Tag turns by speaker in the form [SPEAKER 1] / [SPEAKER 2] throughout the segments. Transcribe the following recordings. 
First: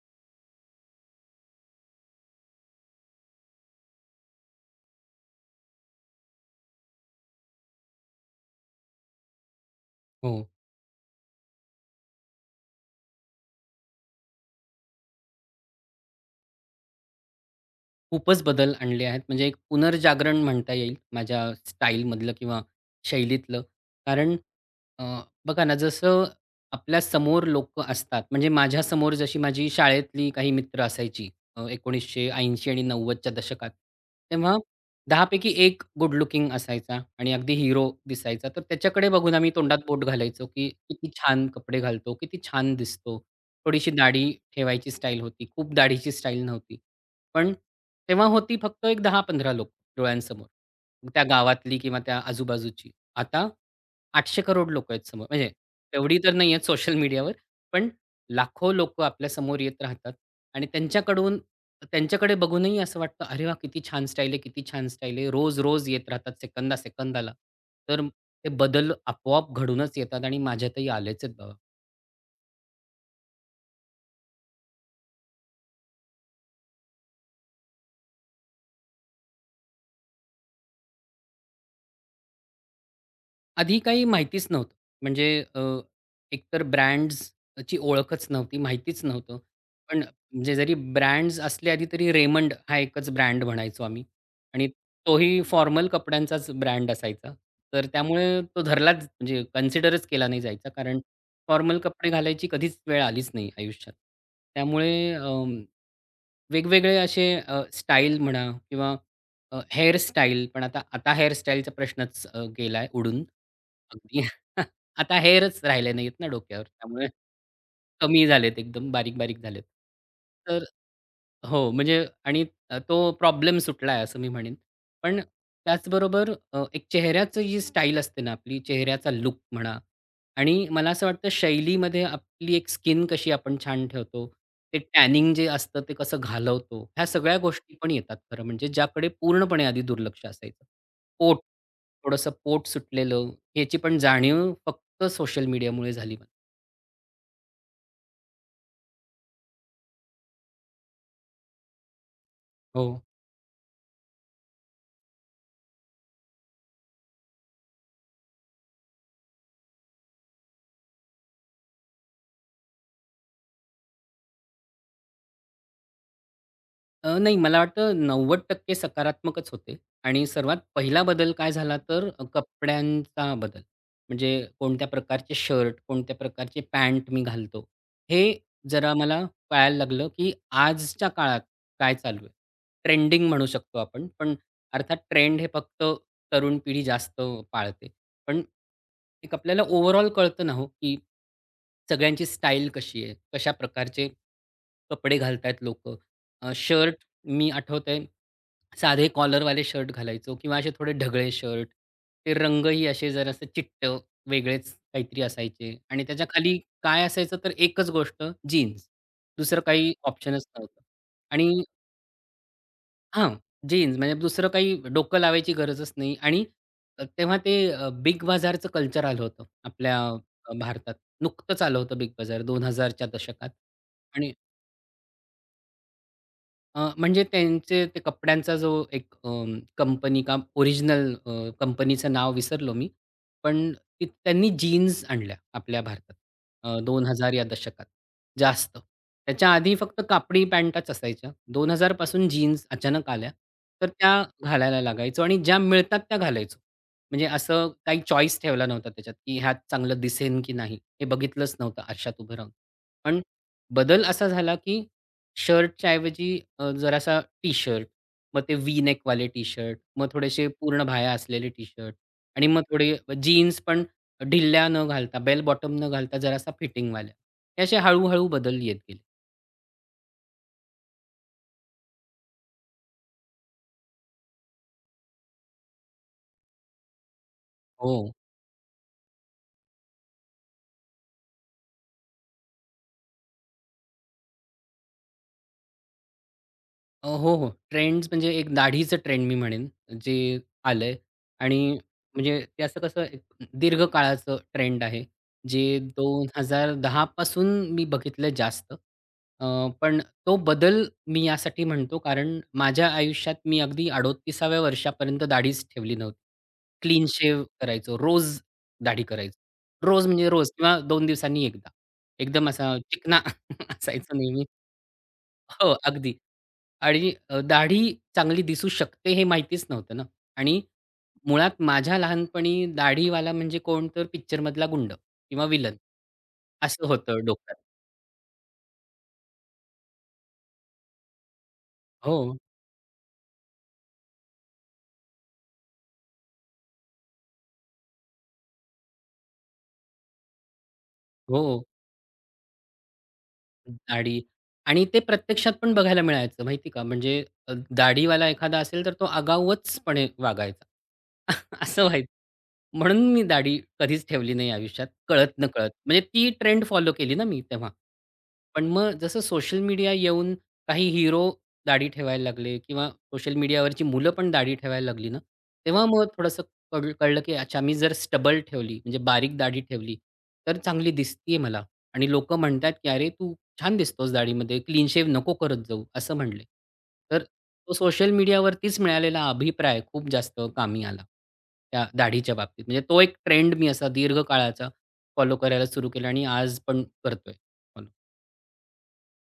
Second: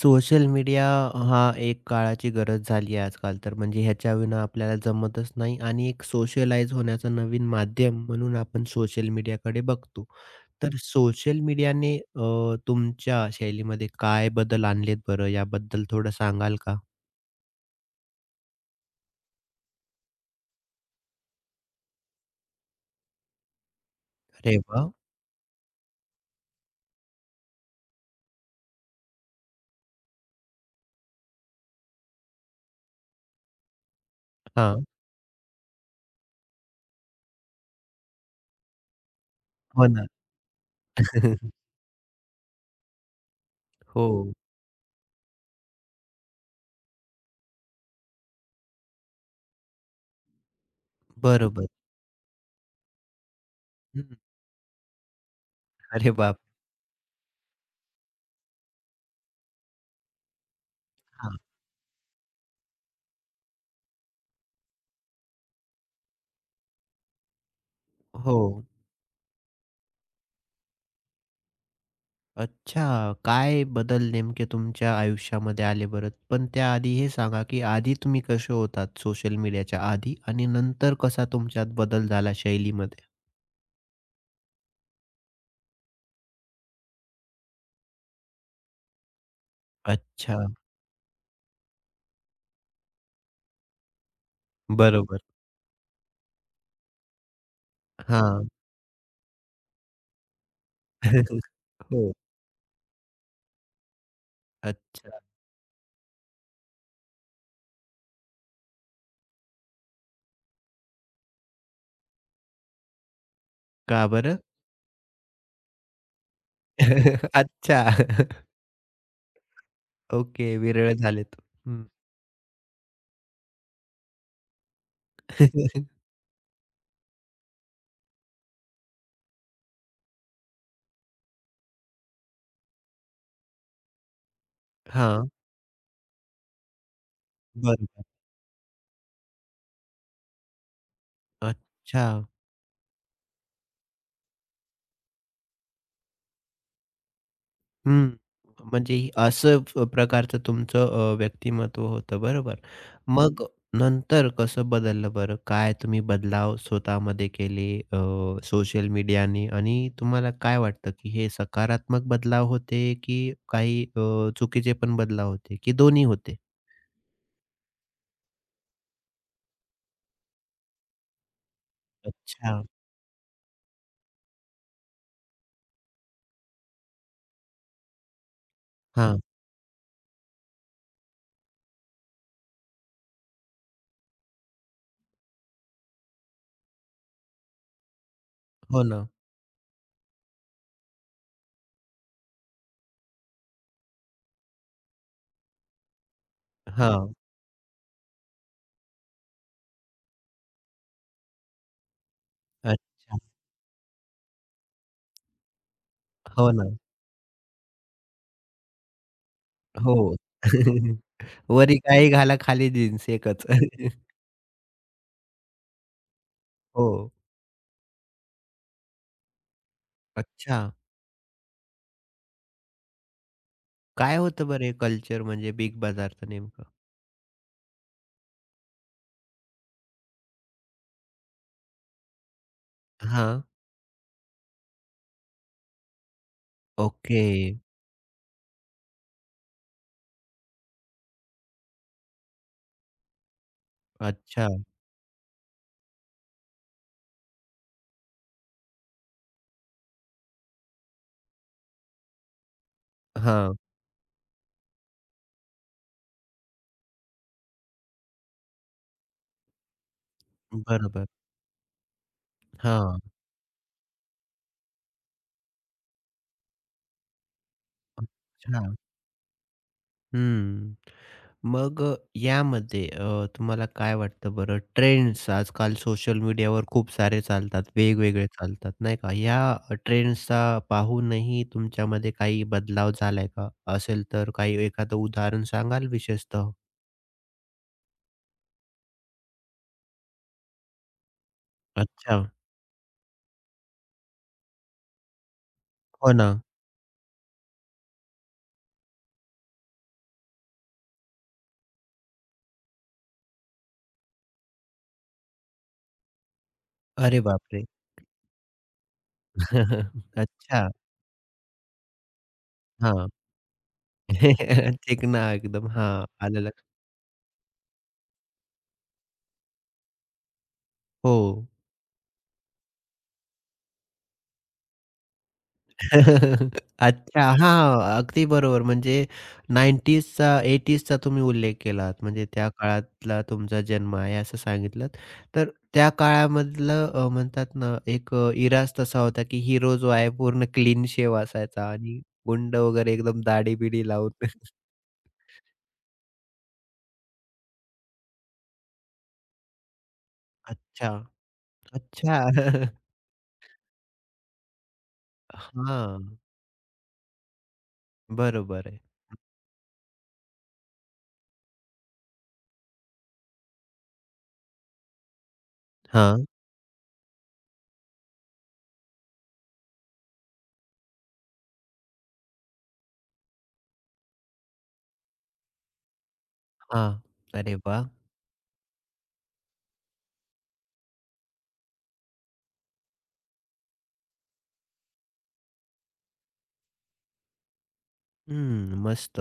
[SPEAKER 1] Social media हा एक काळाची गरज झाली आहे आजकाल तर म्हणजे ह्याच्याविना आपल्याला जमतच नाही आणि एक सोशलाइज होण्याचं नवीन माध्यम म्हणून आपण सोशल मीडियाकडे बघतो.
[SPEAKER 2] हो.
[SPEAKER 1] तर सोशल मीडियाने तुमच्या शैलीमध्ये काय बदल आणलेत बरं याबद्दल थोडं सांगाल का?
[SPEAKER 2] खूपच बदल आणले आहेत. म्हणजे एक पुनर्जागरण म्हणता येईल माझ्या स्टाईलमधलं किंवा शैलीतलं. कारण
[SPEAKER 1] अरे वाह!
[SPEAKER 2] अ, बघा ना, जसं आपल्या समोर लोकं असतात, म्हणजे माझ्या समोर जशी माझी शाळेतली काही मित्र असायची 1980 आणि 90च्या दशकात. तेव्हा
[SPEAKER 1] हां.
[SPEAKER 2] 10 पैकी गुड लुकिंग असायचा आणि अगदी हिरो दिसायचा. तर त्याच्याकडे बघून आम्ही तोंडात
[SPEAKER 1] हो
[SPEAKER 2] बोट
[SPEAKER 1] ना.
[SPEAKER 2] घालायचो, की किती छान कपडे घालतो, किती छान दिसतो. थोडीशी
[SPEAKER 1] हो.
[SPEAKER 2] दाढी ठेवायची स्टाईल होती. खूप दाढीची स्टाईल नव्हती. पण तेव्हा होती फक्त एक 10-15 लोकं डोळ्यांसमोर. त्या
[SPEAKER 1] बरोबर.
[SPEAKER 2] गावातली किंवा त्या आजूबाजूची. आता
[SPEAKER 1] हं.
[SPEAKER 2] 800 करोड लोक आहेत समोर. म्हणजे
[SPEAKER 1] अरे
[SPEAKER 2] तेवढी तर
[SPEAKER 1] बाप!
[SPEAKER 2] नाही आहेत सोशल मीडियावर, पण लाखो लोकं समोर येत राहतात आणि त्यांच्याकडून
[SPEAKER 1] हां.
[SPEAKER 2] त्यांच्याकडे बघूनही असं वाटतं, "अरे वाह! किती छान स्टाईल आहे, किती छान स्टाईल आहे." रोज-रोज येत राहतात सेकंदा-सेकंदाला. तर
[SPEAKER 1] हो.
[SPEAKER 2] ते बदल आपोआप घडूनच येतात आणि माझ्यातही आलेच आहेत बाबा.
[SPEAKER 1] अच्छा. काय बदल नेमके तुमच्या आयुष्यामध्ये आले बरं? पण त्याआधी हे सांगा, की आधी तुम्ही कसे होतात सोशल मीडियाच्या आधी आणि नंतर कसा तुमच्यात बदल झाला शैलीमध्ये?
[SPEAKER 2] आधी काही माहितीच नव्हतं. म्हणजे अ, एकतर ब्रँड्सची ओळखच नव्हती, माहितीच नव्हतं. पण
[SPEAKER 1] अच्छा.
[SPEAKER 2] म्हणजे जरी ब्रँड्स असले आधी तरी Raymond हा एकच ब्रँड म्हणायचो आम्ही आणि
[SPEAKER 1] बरोबर.
[SPEAKER 2] तोही फॉर्मल कपड्यांचाच ब्रँड असायचा. तर त्यामुळे
[SPEAKER 1] हां.
[SPEAKER 2] तो धरलाच म्हणजे कन्सिडरच केला नाही जायचा कारण फॉर्मल कपडे
[SPEAKER 1] हो.
[SPEAKER 2] घालायची कधीच वेळ आलीच नाही आयुष्यात. त्यामुळे
[SPEAKER 1] अच्छा.
[SPEAKER 2] वेगवेगळे असे स्टाईल म्हणा किंवा हेअरस्टाईल पण आता आता हेअरस्टाईलचा प्रश्नच गेलाय उडून.
[SPEAKER 1] का
[SPEAKER 2] अगदी
[SPEAKER 1] बरं?
[SPEAKER 2] आता हेअरच राहिले नाहीत ना डोक्यावर त्यामुळे
[SPEAKER 1] अच्छा.
[SPEAKER 2] कमी झालेत एकदम बारीक-बारीक झालेत.
[SPEAKER 1] ओके.
[SPEAKER 2] तर
[SPEAKER 1] विरळ झालेत.
[SPEAKER 2] हो,
[SPEAKER 1] हं.
[SPEAKER 2] म्हणजे आणि तो प्रॉब्लेम सुटला आहे असं मी म्हणेन. पण त्याचबरोबर एक चेहऱ्याची जी स्टाईल असते ना आपली, चेहऱ्याचा लुक म्हणा आणि मला असं वाटतं शैलीमध्ये आपली एक स्किन कशी आपण छान ठेवतो, ते
[SPEAKER 1] हां.
[SPEAKER 2] टॅनिंग जे असतं ते कसं घालवतो, ह्या सगळ्या गोष्टी पण
[SPEAKER 1] बरोबर.
[SPEAKER 2] येतात खरं म्हणजे, ज्याकडे पूर्णपणे आधी दुर्लक्ष असायचं. पोट,
[SPEAKER 1] अच्छा.
[SPEAKER 2] थोडंसं पोट सुटलेलं, याची पण जाणीव फक्त सोशल मीडियामुळे झाली मला.
[SPEAKER 1] हं. म्हणजे ही असं प्रकारचं तुमचं व्यक्तिमत्व होतं बरोबर.
[SPEAKER 2] हो.
[SPEAKER 1] मग नंतर कसं बदललं बरं? काय तुम्ही बदलाव स्वतःमध्ये केले सोशल मीडियाने आणि तुम्हाला काय वाटतं की हे सकारात्मक बदलाव होते की काही चुकीचे पण बदलाव होते की दोन्ही होते?
[SPEAKER 2] नाही मला वाटतं 90% सकारात्मकच होते आणि सर्वात पहिला बदल काय झाला तर
[SPEAKER 1] अच्छा.
[SPEAKER 2] कपड्यांचा बदल. म्हणजे कोणत्या प्रकारचे शर्ट, कोणत्या प्रकारचे पॅन्ट मी घालतो. हे जरा
[SPEAKER 1] हां.
[SPEAKER 2] मला कळायला लागलं, की आजच्या काळात काय चालू आहे. ट्रेंडिंग म्हणू शकतो आपण. पण अर्थात ट्रेंड हे फक्त तरुण पिढी जास्त पाळते. पण
[SPEAKER 1] हो ना.
[SPEAKER 2] एक आपल्याला ओव्हरऑल कळतं ना हो, की सगळ्यांची स्टाईल कशी आहे? कशा प्रकारचे कपडे घालतायत लोकं?
[SPEAKER 1] हां.
[SPEAKER 2] मी आठवतंय, साधे कॉलरवाले शर्ट घालायचो किंवा असे थोडे ढगळे शर्ट. ते रंगही असे
[SPEAKER 1] अच्छा.
[SPEAKER 2] जरासे चिट्ट वेगळेच काहीतरी असायचे आणि त्याच्या
[SPEAKER 1] हो
[SPEAKER 2] खाली
[SPEAKER 1] ना.
[SPEAKER 2] काय असायचं तर एकच गोष्ट जीन्स. दुसरं काही
[SPEAKER 1] हो.
[SPEAKER 2] ऑप्शनच नव्हतं आणि
[SPEAKER 1] वरी काही घाला खाली जीन्स
[SPEAKER 2] हां,
[SPEAKER 1] एकच.
[SPEAKER 2] जीन्स म्हणजे दुसरं काही डोकं लावायची गरजच नाही आणि
[SPEAKER 1] हो.
[SPEAKER 2] तेव्हा ते बिग बाजारचं कल्चर आलं होतं आपल्या
[SPEAKER 1] अच्छा.
[SPEAKER 2] भारतात. नुकतंच आलं होतं बिग बाजार 2000च्या दशकात
[SPEAKER 1] काय
[SPEAKER 2] आणि
[SPEAKER 1] होतं बरं हे कल्चर म्हणजे बिग बाजारचं नेमकं?
[SPEAKER 2] म्हणजे त्यांचे ते कपड्यांचा जो एक कंपनी का ओरिजिनल कंपनीचं नाव विसरलो मी.
[SPEAKER 1] हां.
[SPEAKER 2] पण ती त्यांनी जीन्स आणल्या आपल्या भारतात
[SPEAKER 1] ओके.
[SPEAKER 2] 2000 या दशकात जास्त. त्याच्या आधी फक्त कापडी पॅन्टच असायच्या. 2000 पासून जीन्स अचानक आल्या. तर त्या
[SPEAKER 1] अच्छा.
[SPEAKER 2] घालायला लागायचो आणि ज्या मिळतात त्या घालायचो. म्हणजे असं काही चॉईस ठेवला नव्हता त्याच्यात, की ह्यात चांगलं दिसेन की नाही हे बघितलंच नव्हतं आरशात उभं राहून. पण
[SPEAKER 1] हां.
[SPEAKER 2] बदल असा झाला की शर्टच्या ऐवजी जरासा टी-शर्ट. मग ते व्ही नेकवाले टी-शर्ट, मग थोडेसे पूर्ण
[SPEAKER 1] बरोबर.
[SPEAKER 2] बाह्या असलेले टी-शर्ट आणि मग थोडे
[SPEAKER 1] हां.
[SPEAKER 2] जीन्स पण ढिल्या न घालता, बेल बॉटम न घालता जरासा फिटिंगवाल्या. हे असे हळू बदल
[SPEAKER 1] अच्छा.
[SPEAKER 2] येत गेले.
[SPEAKER 1] हं. मग यामध्ये तुम्हाला काय वाटतं बरं ट्रेंड्स आजकाल सोशल मीडियावर खूप सारे चालतात,
[SPEAKER 2] हो.
[SPEAKER 1] वेगवेगळे चालतात नाही का? या ट्रेंड्सचा पाहूनही तुमच्यामध्ये काही बदलाव झालाय का? असेल तर काही एखादं उदाहरण सांगाल विशेषतः?
[SPEAKER 2] हो, हो. ट्रेंड्स म्हणजे एक दाढीचं ट्रेंड मी म्हणेन, जे आलंय आणि
[SPEAKER 1] अच्छा.
[SPEAKER 2] म्हणजे ते असं कसं एक दीर्घ काळाचं ट्रेंड आहे, जे
[SPEAKER 1] हो ना.
[SPEAKER 2] 2010 पासून मी बघितलंय जास्त. अ, पण तो बदल मी यासाठी म्हणतो, कारण माझ्या आयुष्यात मी अगदी 38व्या वर्षापर्यंत दाढीच ठेवली नव्हती. क्लीन
[SPEAKER 1] अरे
[SPEAKER 2] शेव्ह
[SPEAKER 1] बापरे!
[SPEAKER 2] करायचो, रोज दाढी करायचो. रोज म्हणजे रोज
[SPEAKER 1] अच्छा.
[SPEAKER 2] किंवा 2 दिवसांनी एकदा. एकदम असा
[SPEAKER 1] हां.
[SPEAKER 2] चिकना असायचो नेहमी.
[SPEAKER 1] चिकना एकदम.
[SPEAKER 2] हो,
[SPEAKER 1] हां,
[SPEAKER 2] अगदी.
[SPEAKER 1] आलं लक्षात.
[SPEAKER 2] आणि दाढी चांगली दिसू शकते हे माहितीच नव्हतं ना आणि
[SPEAKER 1] हो.
[SPEAKER 2] मुळात माझ्या लहानपणी दाढीवाला म्हणजे कोण तर पिक्चरमधला गुंड किंवा विलन असं
[SPEAKER 1] अच्छा.
[SPEAKER 2] होतं डोक्यात.
[SPEAKER 1] हां, अगदी बरोबर. म्हणजे 90sचा 80sचा तुम्ही उल्लेख केलात. म्हणजे
[SPEAKER 2] हो,
[SPEAKER 1] त्या काळातला तुमचा जन्म आहे असं सांगितलंत. तर त्या काळामधलं म्हणतात ना एक इराज तसा होता, की हिरो जो आहे पूर्ण क्लीन शेव
[SPEAKER 2] हो.
[SPEAKER 1] असायचा आणि गुंड वगैरे एकदम दाढी-बिढी लावून.
[SPEAKER 2] दाढी आणि ते प्रत्यक्षात पण बघायला मिळायचं माहिती का? म्हणजे दाढीवाला एखादा असेल तर तो आगाऊचपणे वागायचा.
[SPEAKER 1] अच्छा.
[SPEAKER 2] असं व्हायचं.
[SPEAKER 1] अच्छा.
[SPEAKER 2] म्हणून मी दाढी कधीच ठेवली नाही आयुष्यात कळत-नकळत. म्हणजे
[SPEAKER 1] हां,
[SPEAKER 2] ती ट्रेंड फॉलो केली ना मी तेव्हा. पण
[SPEAKER 1] बरोबर आहे.
[SPEAKER 2] मग जसं सोशल मीडिया येऊन काही हिरो दाढी ठेवायला लागले किंवा सोशल मीडियावरची मुलं पण दाढी ठेवायला लागली ना, तेव्हा मग
[SPEAKER 1] हां,
[SPEAKER 2] थोडंसं कळलं की अच्छा मी जर स्टबल ठेवली म्हणजे बारीक दाढी ठेवली, तर चांगली दिसतीये मला. आणि लोकं म्हणतात, की "अरे, तू छान दिसतोस दाढीमध्ये, क्लीन शेव नको करत जाऊ," असं म्हणले.
[SPEAKER 1] हां.
[SPEAKER 2] तर
[SPEAKER 1] अरे
[SPEAKER 2] तो
[SPEAKER 1] वाह!
[SPEAKER 2] सोशल मीडियावरतीच मिळालेला अभिप्राय खूप जास्त कामी आला, त्या दाढीच्या बाबतीत. म्हणजे तो एक ट्रेंड मी असा दीर्घ काळाचा फॉलो करायला सुरू केला आणि आज पण करतोय फॉलो.
[SPEAKER 1] हम्म, मस्त.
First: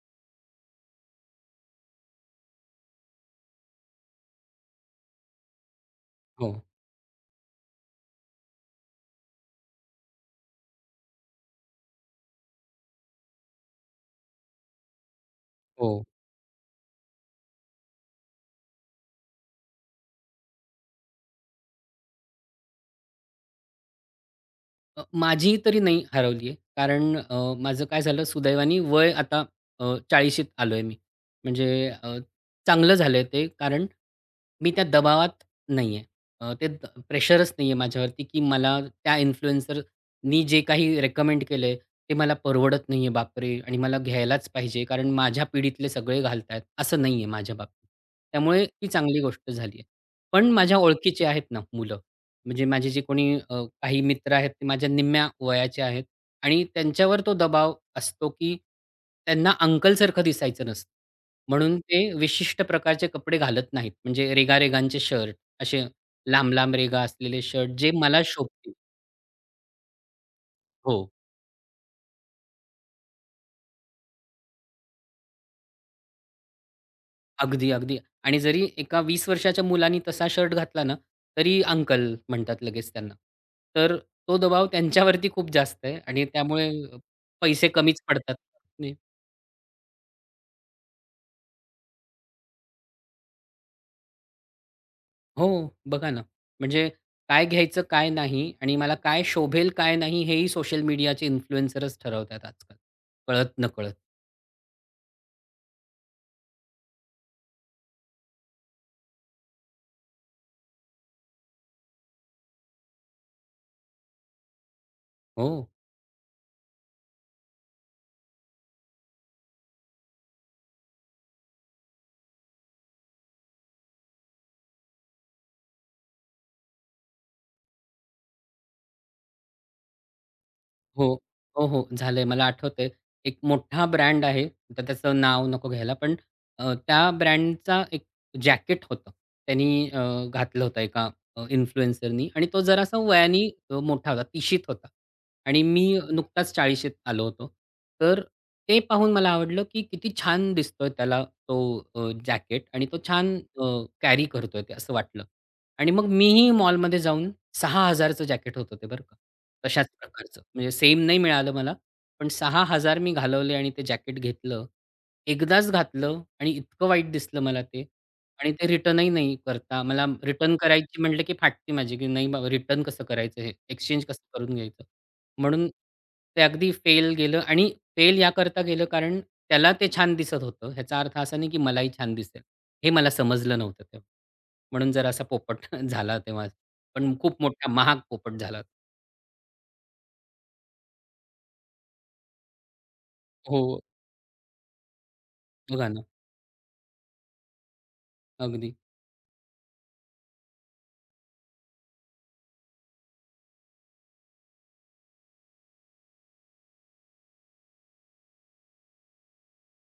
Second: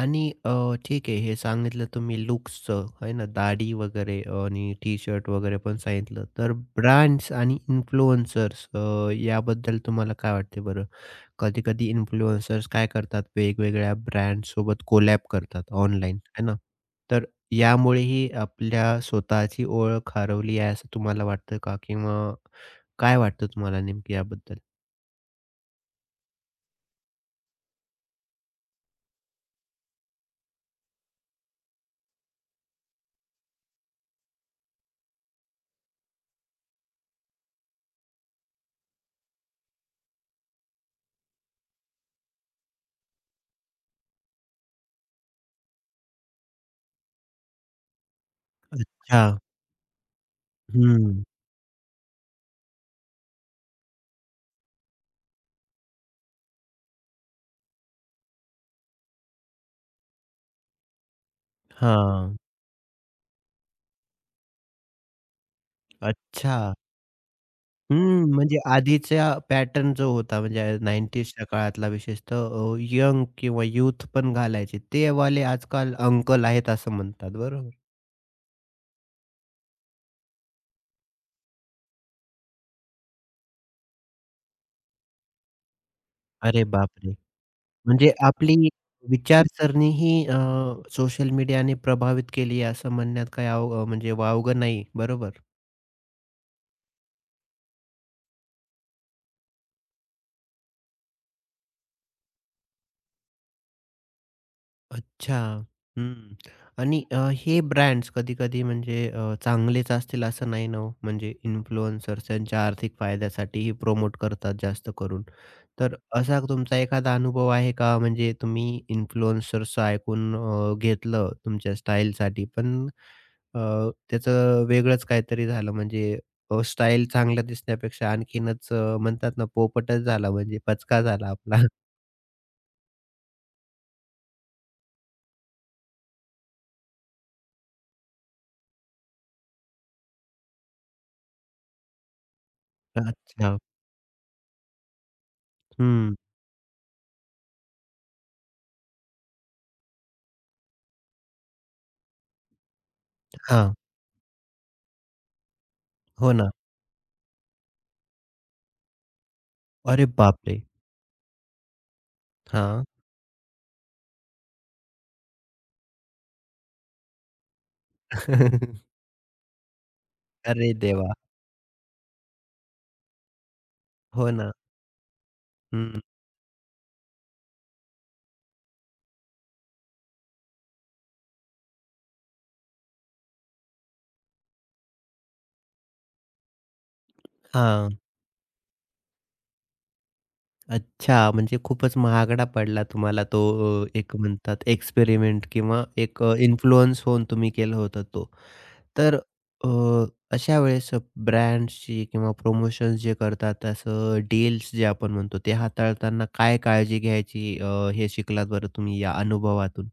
[SPEAKER 1] आणि ठीक आहे हे सांगितलं तुम्ही लुक्सचं आहे ना, दाढी वगैरे आणि टी-शर्ट वगैरे पण सांगितलं.
[SPEAKER 2] हो,
[SPEAKER 1] तर ब्रँड्स आणि इन्फ्लुएन्सर्स याबद्दल तुम्हाला काय वाटते बरं? कधी-कधी इन्फ्लुएन्सर्स काय करतात वेगवेगळ्या ब्रँडसोबत कोलॅब करतात
[SPEAKER 2] हो.
[SPEAKER 1] ऑनलाईन आहे ना. तर यामुळेही आपल्या स्वतःची ओळख हरवली आहे असं तुम्हाला वाटतं का? किंवा काय वाटतं तुम्हाला नेमकं याबद्दल?
[SPEAKER 2] माझी तरी नाही हरवली आहे. कारण माझं काय झालं सुदैवाने वय आता 40शीत आलोय मी. म्हणजे चांगलं झालंय ते कारण मी त्या दबावात नाही आहे. ते द प्रेशरच नाही आहे माझ्यावरती, की मला त्या इन्फ्लुएन्सरनी जे काही रिकमेंड केलंय ते मला परवडत नाही आहे बापरे! आणि मला घ्यायलाच पाहिजे कारण माझ्या पिढीतले सगळे घालतायत असं नाही आहे माझ्या बाबतीत. त्यामुळे ती चांगली
[SPEAKER 1] अच्छा.
[SPEAKER 2] गोष्ट झाली आहे. पण माझ्या
[SPEAKER 1] हं.
[SPEAKER 2] ओळखीचे आहेत ना मुलं म्हणजे माझे जे कोणी काही मित्र आहेत ते माझ्या निम्म्या वयाचे आहेत आणि त्यांच्यावर तो दबाव असतो, की त्यांना अंकलसारखं दिसायचं नसतं. म्हणून ते
[SPEAKER 1] हां.
[SPEAKER 2] विशिष्ट प्रकारचे कपडे घालत नाहीत. म्हणजे रेगा-रेगांचे शर्ट, असे
[SPEAKER 1] अच्छा.
[SPEAKER 2] लांब-लांब रेगा असलेले शर्ट जे मला
[SPEAKER 1] हम्म, म्हणजे
[SPEAKER 2] शोभतील.
[SPEAKER 1] आधीचा पॅटर्न जो होता म्हणजे
[SPEAKER 2] हो.
[SPEAKER 1] 90sच्या काळातला विशेषतः यंग किंवा यूथ पण घालायचे. ते वाले आजकाल अंकल आहेत असं म्हणतात.
[SPEAKER 2] अगदी,
[SPEAKER 1] बरोबर.
[SPEAKER 2] अगदी. आणि जरी एका 20 वर्षाच्या मुलानी तसा शर्ट घातला ना, तरी अंकल म्हणतात लगेच त्यांना. तर तो दबाव त्यांच्यावरती खूप जास्त आहे आणि
[SPEAKER 1] अरे
[SPEAKER 2] त्यामुळे
[SPEAKER 1] बापरे!
[SPEAKER 2] पैसे कमीच
[SPEAKER 1] म्हणजे
[SPEAKER 2] पडतात.
[SPEAKER 1] आपली विचारसरणी ही सोशल मीडियाने प्रभावित केली आहे असं म्हणण्यात काही म्हणजे वावगं नाही. बरोबर.
[SPEAKER 2] हो, बघा ना. म्हणजे काय घ्यायचं, काय नाही आणि मला काय शोभेल, काय नाही, हेही सोशल मीडियाचे इन्फ्लुएन्सरच ठरवतात आजकाल, कळत नकळत.
[SPEAKER 1] अच्छा. हं. आणि हे ब्रँड्स कधी-कधी म्हणजे चांगलेच असतील असं नाही ना हो. म्हणजे इन्फ्लुएन्सर्स त्यांच्या आर्थिक फायद्यासाठीही प्रमोट करतात जास्त करून.
[SPEAKER 2] हो.
[SPEAKER 1] तर असा तुमचा एखादा अनुभव आहे का? म्हणजे तुम्ही इन्फ्लुएन्सर्सचं ऐकून घेतलं तुमच्या स्टाईलसाठी पण अ, त्याचं वेगळंच काहीतरी झालं म्हणजे स्टाईल चांगला दिसण्यापेक्षा आणखीनच म्हणतात ना पोपटच झाला म्हणजे पचका
[SPEAKER 2] हो.
[SPEAKER 1] झाला आपला.
[SPEAKER 2] हो, हो. झालंय. मला आठवतंय. एक मोठा ब्रँड आहे. आता त्याचं नाव नको घ्यायला. पण त्या ब्रँडचा एक जॅकेट होतं. त्यांनी घातलं होतं एका इन्फ्लुएन्सरनी आणि तो जरासा वयाने
[SPEAKER 1] अच्छा.
[SPEAKER 2] मोठा होता. 30शीत होता आणि मी
[SPEAKER 1] हं.
[SPEAKER 2] नुकताच 40शीत आलो होतो. तर ते पाहून मला आवडलं, की किती छान दिसतोय त्याला तो जॅकेट आणि तो छान अ,
[SPEAKER 1] हां.
[SPEAKER 2] कॅरी करतोय ते असं वाटलं. आणि मग
[SPEAKER 1] हो
[SPEAKER 2] मीही
[SPEAKER 1] ना.
[SPEAKER 2] मॉलमध्ये जाऊन ₹6000चं जॅकेट होतं ते बरं का. तशाच
[SPEAKER 1] अरे
[SPEAKER 2] प्रकारचं.
[SPEAKER 1] बापरे!
[SPEAKER 2] म्हणजे सेम नाही मिळालं मला, पण
[SPEAKER 1] हां.
[SPEAKER 2] 6,000 मी घालवले आणि ते जॅकेट घेतलं. एकदाच घातलं आणि इतकं वाईट दिसलं मला ते आणि ते रिटर्नही नाही करता मला रिटर्न
[SPEAKER 1] अरे
[SPEAKER 2] करायची
[SPEAKER 1] देवा!
[SPEAKER 2] म्हटलं की फाटते माझी, की नाही बाबा रिटर्न कसं करायचं हे? एक्सचेंज कसं
[SPEAKER 1] हो ना.
[SPEAKER 2] करून घ्यायचं? म्हणून
[SPEAKER 1] हं.
[SPEAKER 2] ते अगदी फेल गेलं आणि फेल याकरता गेलं कारण त्याला ते छान दिसत होतं. ह्याचा अर्थ असा नाही की मलाही छान दिसेल. हे मला समजलं नव्हतं तेव्हा. म्हणून जरा असा पोपट झाला तेव्हा. पण खूप मोठा
[SPEAKER 1] हां.
[SPEAKER 2] महाग पोपट झाला.
[SPEAKER 1] अच्छा, म्हणजे खूपच महागडा पडला तुम्हाला तो
[SPEAKER 2] हो,
[SPEAKER 1] एक म्हणतात एक्सपेरिमेंट किंवा
[SPEAKER 2] बघा ना.
[SPEAKER 1] एक इन्फ्लुअन्स होऊन तुम्ही केलं होतं तो.
[SPEAKER 2] अगदी.
[SPEAKER 1] तर अ, अशा वेळेस ब्रँड्सची किंवा प्रमोशन्स जे करतात असं डील्स जे आपण म्हणतो ते हाताळताना काय काळजी घ्यायची हे शिकलात बरं तुम्ही या अनुभवातून?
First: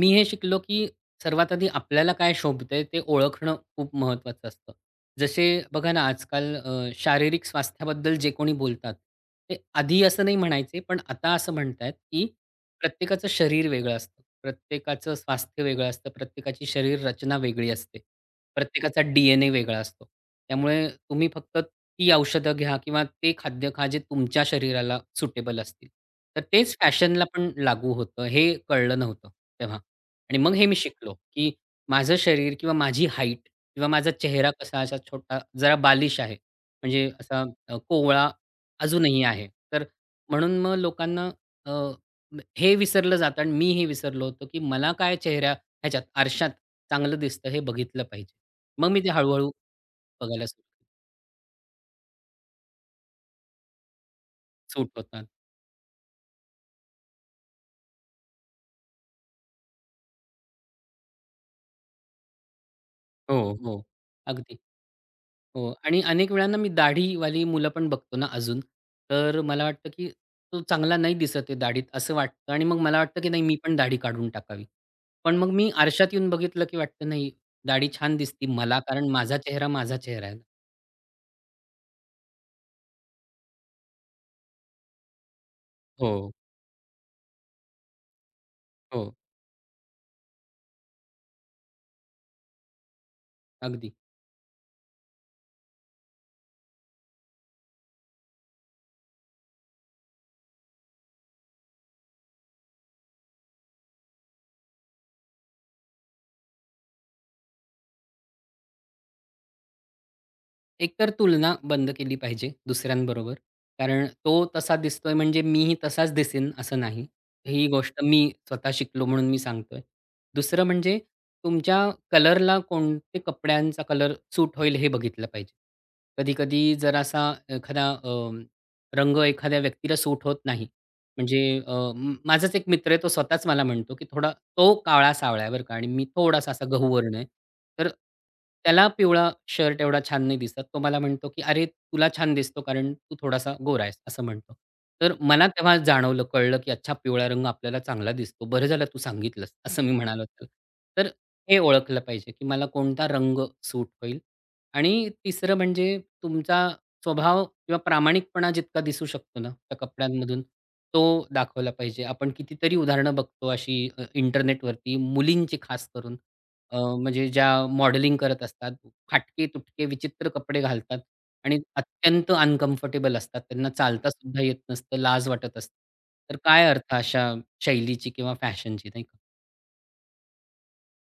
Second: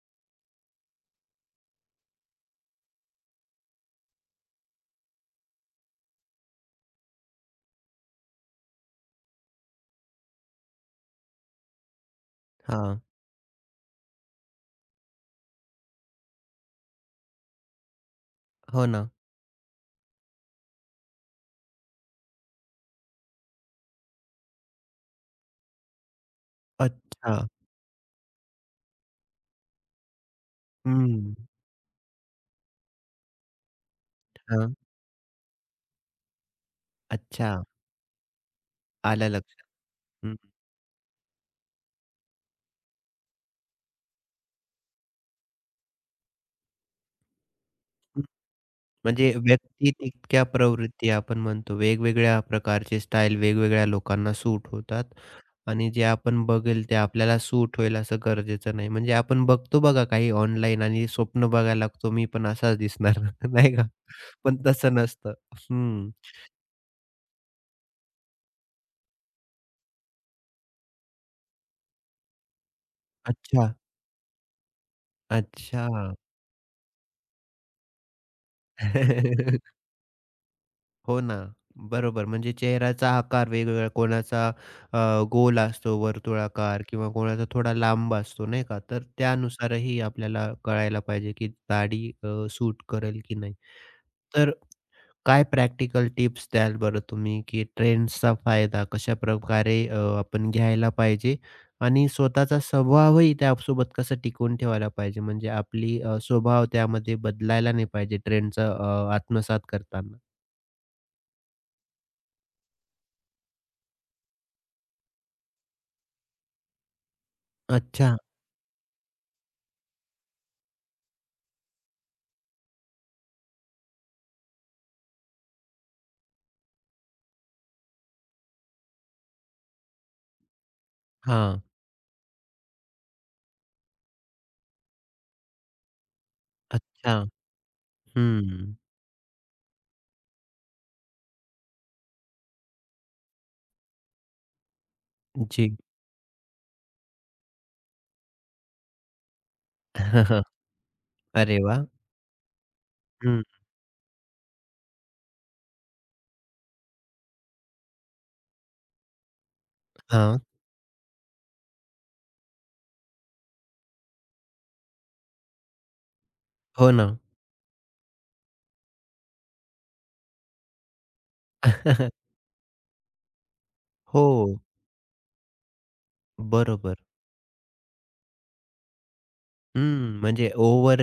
[SPEAKER 2] मी हे शिकलो, की सर्वात आधी आपल्याला काय शोभतंय ते ओळखणं खूप महत्त्वाचं असतं. जसे बघा ना, आजकाल शारीरिक स्वास्थ्याबद्दल जे कोणी बोलतात, ते आधी असं नाही म्हणायचे, पण आता असं म्हणतायत, की
[SPEAKER 1] हां.
[SPEAKER 2] प्रत्येकाचं शरीर वेगळं असतं. प्रत्येकाचं स्वास्थ्य वेगळं असतं. प्रत्येकाची शरीर रचना वेगळी असते.
[SPEAKER 1] हो
[SPEAKER 2] प्रत्येकाचा
[SPEAKER 1] ना.
[SPEAKER 2] डी-एन-ए वेगळा असतो. त्यामुळे तुम्ही फक्त ती औषधं घ्या किंवा ते खाद्य खा, जे तुमच्या शरीराला सुटेबल असतील. तर तेच फॅशनला
[SPEAKER 1] अच्छा.
[SPEAKER 2] पण लागू होतं, हे कळलं नव्हतं तेव्हा. आणि मग हे मी शिकलो,
[SPEAKER 1] हं.
[SPEAKER 2] की माझं शरीर किंवा माझी हाईट किंवा माझा चेहरा
[SPEAKER 1] हां.
[SPEAKER 2] कसा असा छोटा जरा बालिश आहे. म्हणजे असा
[SPEAKER 1] अच्छा.
[SPEAKER 2] कोवळा अजूनही
[SPEAKER 1] आलं
[SPEAKER 2] आहे.
[SPEAKER 1] लक्षात.
[SPEAKER 2] तर
[SPEAKER 1] हं.
[SPEAKER 2] म्हणून मग लोकांना अ, हे विसरलं जातं आणि मी हे विसरलो होतो, की मला काय चेहऱ्या ह्याच्यात आरशात चांगलं दिसतं हे बघितलं पाहिजे. मग मी ते
[SPEAKER 1] म्हणजे
[SPEAKER 2] हळू
[SPEAKER 1] व्यक्ती तितक्या
[SPEAKER 2] बघायला सुट
[SPEAKER 1] प्रवृत्ती आपण म्हणतो वेगवेगळ्या प्रकारचे स्टाईल वेगवेगळ्या लोकांना सूट
[SPEAKER 2] सूट
[SPEAKER 1] होतात
[SPEAKER 2] होतात.
[SPEAKER 1] आणि जे आपण बघेल ते आपल्याला सूट होईल असं गरजेचं नाही. म्हणजे आपण बघतो बघा काही ऑनलाईन आणि स्वप्न बघायला लागतो मी पण असाच दिसणार
[SPEAKER 2] हो,
[SPEAKER 1] नाही का?
[SPEAKER 2] हो.
[SPEAKER 1] पण
[SPEAKER 2] अगदी.
[SPEAKER 1] तसं नसतं.
[SPEAKER 2] हो आणि
[SPEAKER 1] हं.
[SPEAKER 2] अनेक वेळाना मी दाढीवाली मुलं पण बघतो ना अजून, तर मला वाटतं की तो चांगला नाही दिसत आहे दाढीत असं वाटतं आणि मग मला वाटतं की नाही मी
[SPEAKER 1] अच्छा.
[SPEAKER 2] पण दाढी काढून टाकावी. पण मग मी आरशात
[SPEAKER 1] अच्छा.
[SPEAKER 2] येऊन बघितलं की वाटतं नाही दाढी छान दिसती मला कारण माझा चेहरा माझा चेहरा आहे.
[SPEAKER 1] हो ना, बरोबर. म्हणजे चेहऱ्याचा आकार वेगवेगळा, कोणाचा गोल असतो,
[SPEAKER 2] हो,
[SPEAKER 1] वर्तुळाकार किंवा कोणाचा थोडा लांब असतो, नाही का? तर
[SPEAKER 2] हो.
[SPEAKER 1] त्यानुसारही आपल्याला कळायला पाहिजे, की दाढी सूट करेल की नाही.
[SPEAKER 2] अगदी.
[SPEAKER 1] तर काय प्रॅक्टिकल टिप्स द्याल बरं तुम्ही, की ट्रेंड्सचा फायदा कशाप्रकारे आपण घ्यायला पाहिजे आणि स्वतःचा स्वभावही त्यासोबत कसं टिकवून ठेवायला पाहिजे? म्हणजे आपली स्वभाव त्यामध्ये बदलायला नाही पाहिजे ट्रेंडचा आत्मसात करताना.
[SPEAKER 2] एकतर तुलना बंद केली पाहिजे दुसऱ्यांबरोबर. कारण तो तसा दिसतोय म्हणजे मीही तसाच दिसेन असं नाही. ही गोष्ट
[SPEAKER 1] अच्छा.
[SPEAKER 2] मी स्वतः शिकलो म्हणून मी सांगतोय. दुसरं म्हणजे तुमच्या कलरला कोणते कपड्यांचा कलर सूट होईल हे बघितलं पाहिजे. कधी-कधी जरासा एखादा रंग एखाद्या व्यक्तीला सूट होत नाही. म्हणजे
[SPEAKER 1] हां.
[SPEAKER 2] अ, म माझाच एक मित्र आहे तो स्वतःच मला म्हणतो, की थोडा तो काळा-सावळा आहे बरं का आणि मी थोडासा असा गहूवर्ण
[SPEAKER 1] अच्छा.
[SPEAKER 2] आहे. तर
[SPEAKER 1] हं.
[SPEAKER 2] त्याला पिवळा शर्ट एवढा छान नाही दिसत. तो मला म्हणतो, की "अरे, तुला छान दिसतो कारण तू थोडासा गोरा आहेस," असं म्हणतो. तर मला तेव्हा
[SPEAKER 1] जी.
[SPEAKER 2] जाणवलं, कळलं, की अच्छा पिवळा रंग आपल्याला चांगला दिसतो. बरं झालं तू सांगितलंस असं मी म्हणालो त्याला. तर
[SPEAKER 1] अरे
[SPEAKER 2] हे
[SPEAKER 1] वाह!
[SPEAKER 2] ओळखलं पाहिजे, की मला कोणता रंग
[SPEAKER 1] हं.
[SPEAKER 2] सूट होईल आणि तिसरं म्हणजे तुमचा स्वभाव किंवा प्रामाणिकपणा जितका दिसू शकतो ना, त्या
[SPEAKER 1] हां.
[SPEAKER 2] कपड्यांमधून तो दाखवला पाहिजे. आपण कितीतरी उदाहरणं बघतो अशी इंटरनेटवरती मुलींची खास करून.
[SPEAKER 1] हो ना.
[SPEAKER 2] म्हणजे ज्या मॉडेलिंग करत असतात, फाटके-तुटके विचित्र कपडे घालतात आणि अत्यंत अनकम्फर्टेबल असतात. त्यांना चालता
[SPEAKER 1] हो.
[SPEAKER 2] सुद्धा येत नसतं, लाज वाटत असते. तर काय अर्थ
[SPEAKER 1] बरोबर.
[SPEAKER 2] अशा शैलीची किंवा फॅशनची नाही का?
[SPEAKER 1] हं. म्हणजे ओव्हर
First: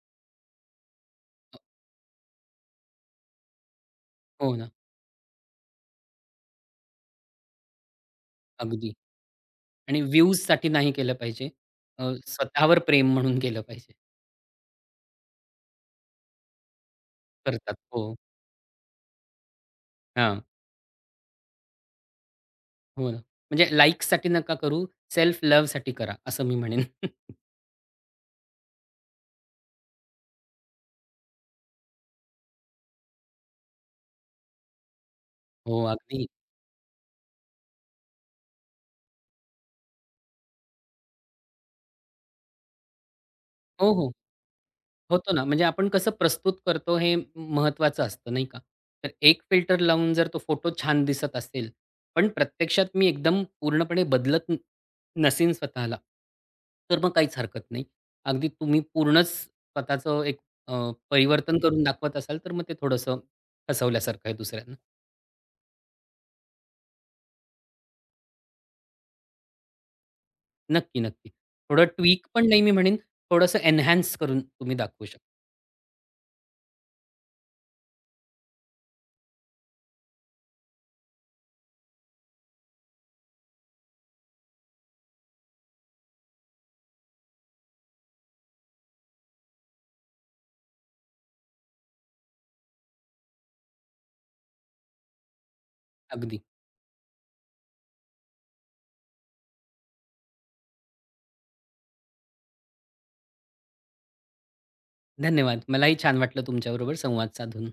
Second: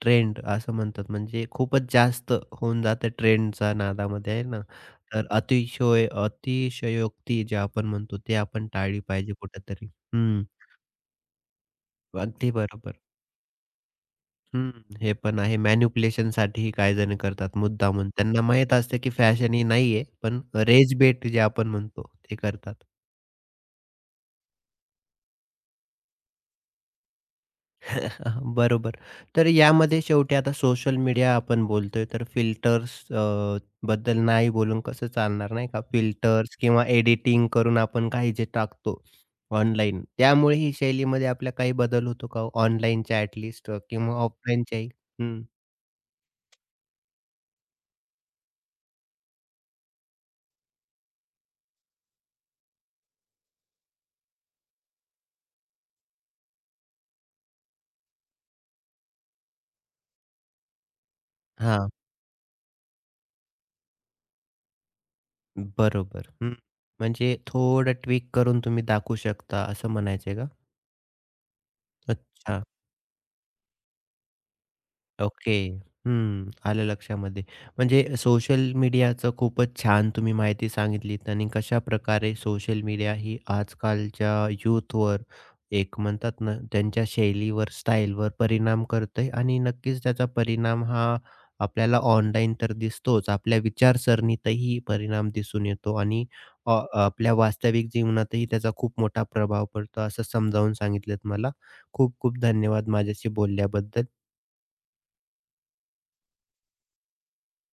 [SPEAKER 1] ट्रेंड असं म्हणतात. म्हणजे खूपच जास्त होऊन जातं ट्रेंडच्या नादामध्ये आहे
[SPEAKER 2] हो
[SPEAKER 1] ना.
[SPEAKER 2] ना,
[SPEAKER 1] तर अतिशय अतिशयोक्ती जे आपण म्हणतो ते आपण
[SPEAKER 2] अगदी.
[SPEAKER 1] टाळली पाहिजे कुठेतरी.
[SPEAKER 2] आणि
[SPEAKER 1] हं.
[SPEAKER 2] व्ह्यूजसाठी नाही केलं पाहिजे.
[SPEAKER 1] अगदी
[SPEAKER 2] स्वतःवर
[SPEAKER 1] बरोबर.
[SPEAKER 2] प्रेम म्हणून केलं पाहिजे.
[SPEAKER 1] हं, हे पण आहे. मॅनिप्युलेशनसाठीही काही जण करतात
[SPEAKER 2] करतात.
[SPEAKER 1] मुद्दामून.
[SPEAKER 2] हो.
[SPEAKER 1] त्यांना माहीत असतं की फॅशन ही नाहीये,
[SPEAKER 2] हां.
[SPEAKER 1] पण रेज बेट जे आपण म्हणतो ते करतात.
[SPEAKER 2] हो ना. म्हणजे लाइक्ससाठी नका करू, सेल्फ लव्हसाठी करा, असं मी म्हणेन.
[SPEAKER 1] बरोबर. तर यामध्ये शेवटी आता सोशल मीडिया आपण बोलतोय तर फिल्टर्स बद्दल नाही बोलून कसं चालणार नाही का?
[SPEAKER 2] हो, अगदी.
[SPEAKER 1] फिल्टर्स किंवा एडिटिंग करून आपण काही जे टाकतो ऑनलाईन, त्यामुळे ही शैलीमध्ये आपल्या काही बदल होतो का हो? ऑनलाईनच्या ॲट
[SPEAKER 2] हो, हो.
[SPEAKER 1] किंवा ऑफलाईनच्याही?
[SPEAKER 2] होतो
[SPEAKER 1] हं.
[SPEAKER 2] ना. म्हणजे आपण कसं प्रस्तुत करतो हे महत्त्वाचं असतं, नाही का? तर एक फिल्टर लावून जर तो फोटो छान दिसत असेल, पण प्रत्यक्षात मी एकदम पूर्णपणे बदलत न नसीन स्वतःला, तर मग काहीच हरकत नाही. अगदी तुम्ही पूर्णच स्वतःचं एक अ, परिवर्तन करून दाखवत असाल, तर मग ते थोडंसं फसवल्यासारखं आहे दुसऱ्यांना.
[SPEAKER 1] बरोबर. हं. म्हणजे थोडं ट्विक करून तुम्ही दाखवू शकता असं म्हणायचंय का?
[SPEAKER 2] नक्की, नक्की. थोडं ट्विक पण नाही
[SPEAKER 1] अच्छा.
[SPEAKER 2] मी म्हणेन, थोडंसं एन्हान्स करून तुम्ही दाखवू शकता.
[SPEAKER 1] ओके. हं. आलं लक्षामध्ये. म्हणजे सोशल मीडियाचं खूपच छान तुम्ही माहिती सांगितलीत आणि कशा प्रकारे सोशल मीडिया ही आजकालच्या यूथवर एक म्हणतात ना, त्यांच्या शैलीवर, स्टाईलवर परिणाम करतंय आणि नक्कीच त्याचा परिणाम हा आपल्याला ऑनलाईन तर दिसतोच, आपल्या विचारसरणीतही परिणाम दिसून येतो आणि
[SPEAKER 2] अगदी.
[SPEAKER 1] अ, आपल्या वास्तविक जीवनातही त्याचा खूप मोठा प्रभाव पडतो, असं समजावून सांगितलत मला. खूप खूप धन्यवाद माझ्याशी बोलल्याबद्दल.
[SPEAKER 2] धन्यवाद. मलाही छान वाटलं तुमच्याबरोबर संवाद साधून.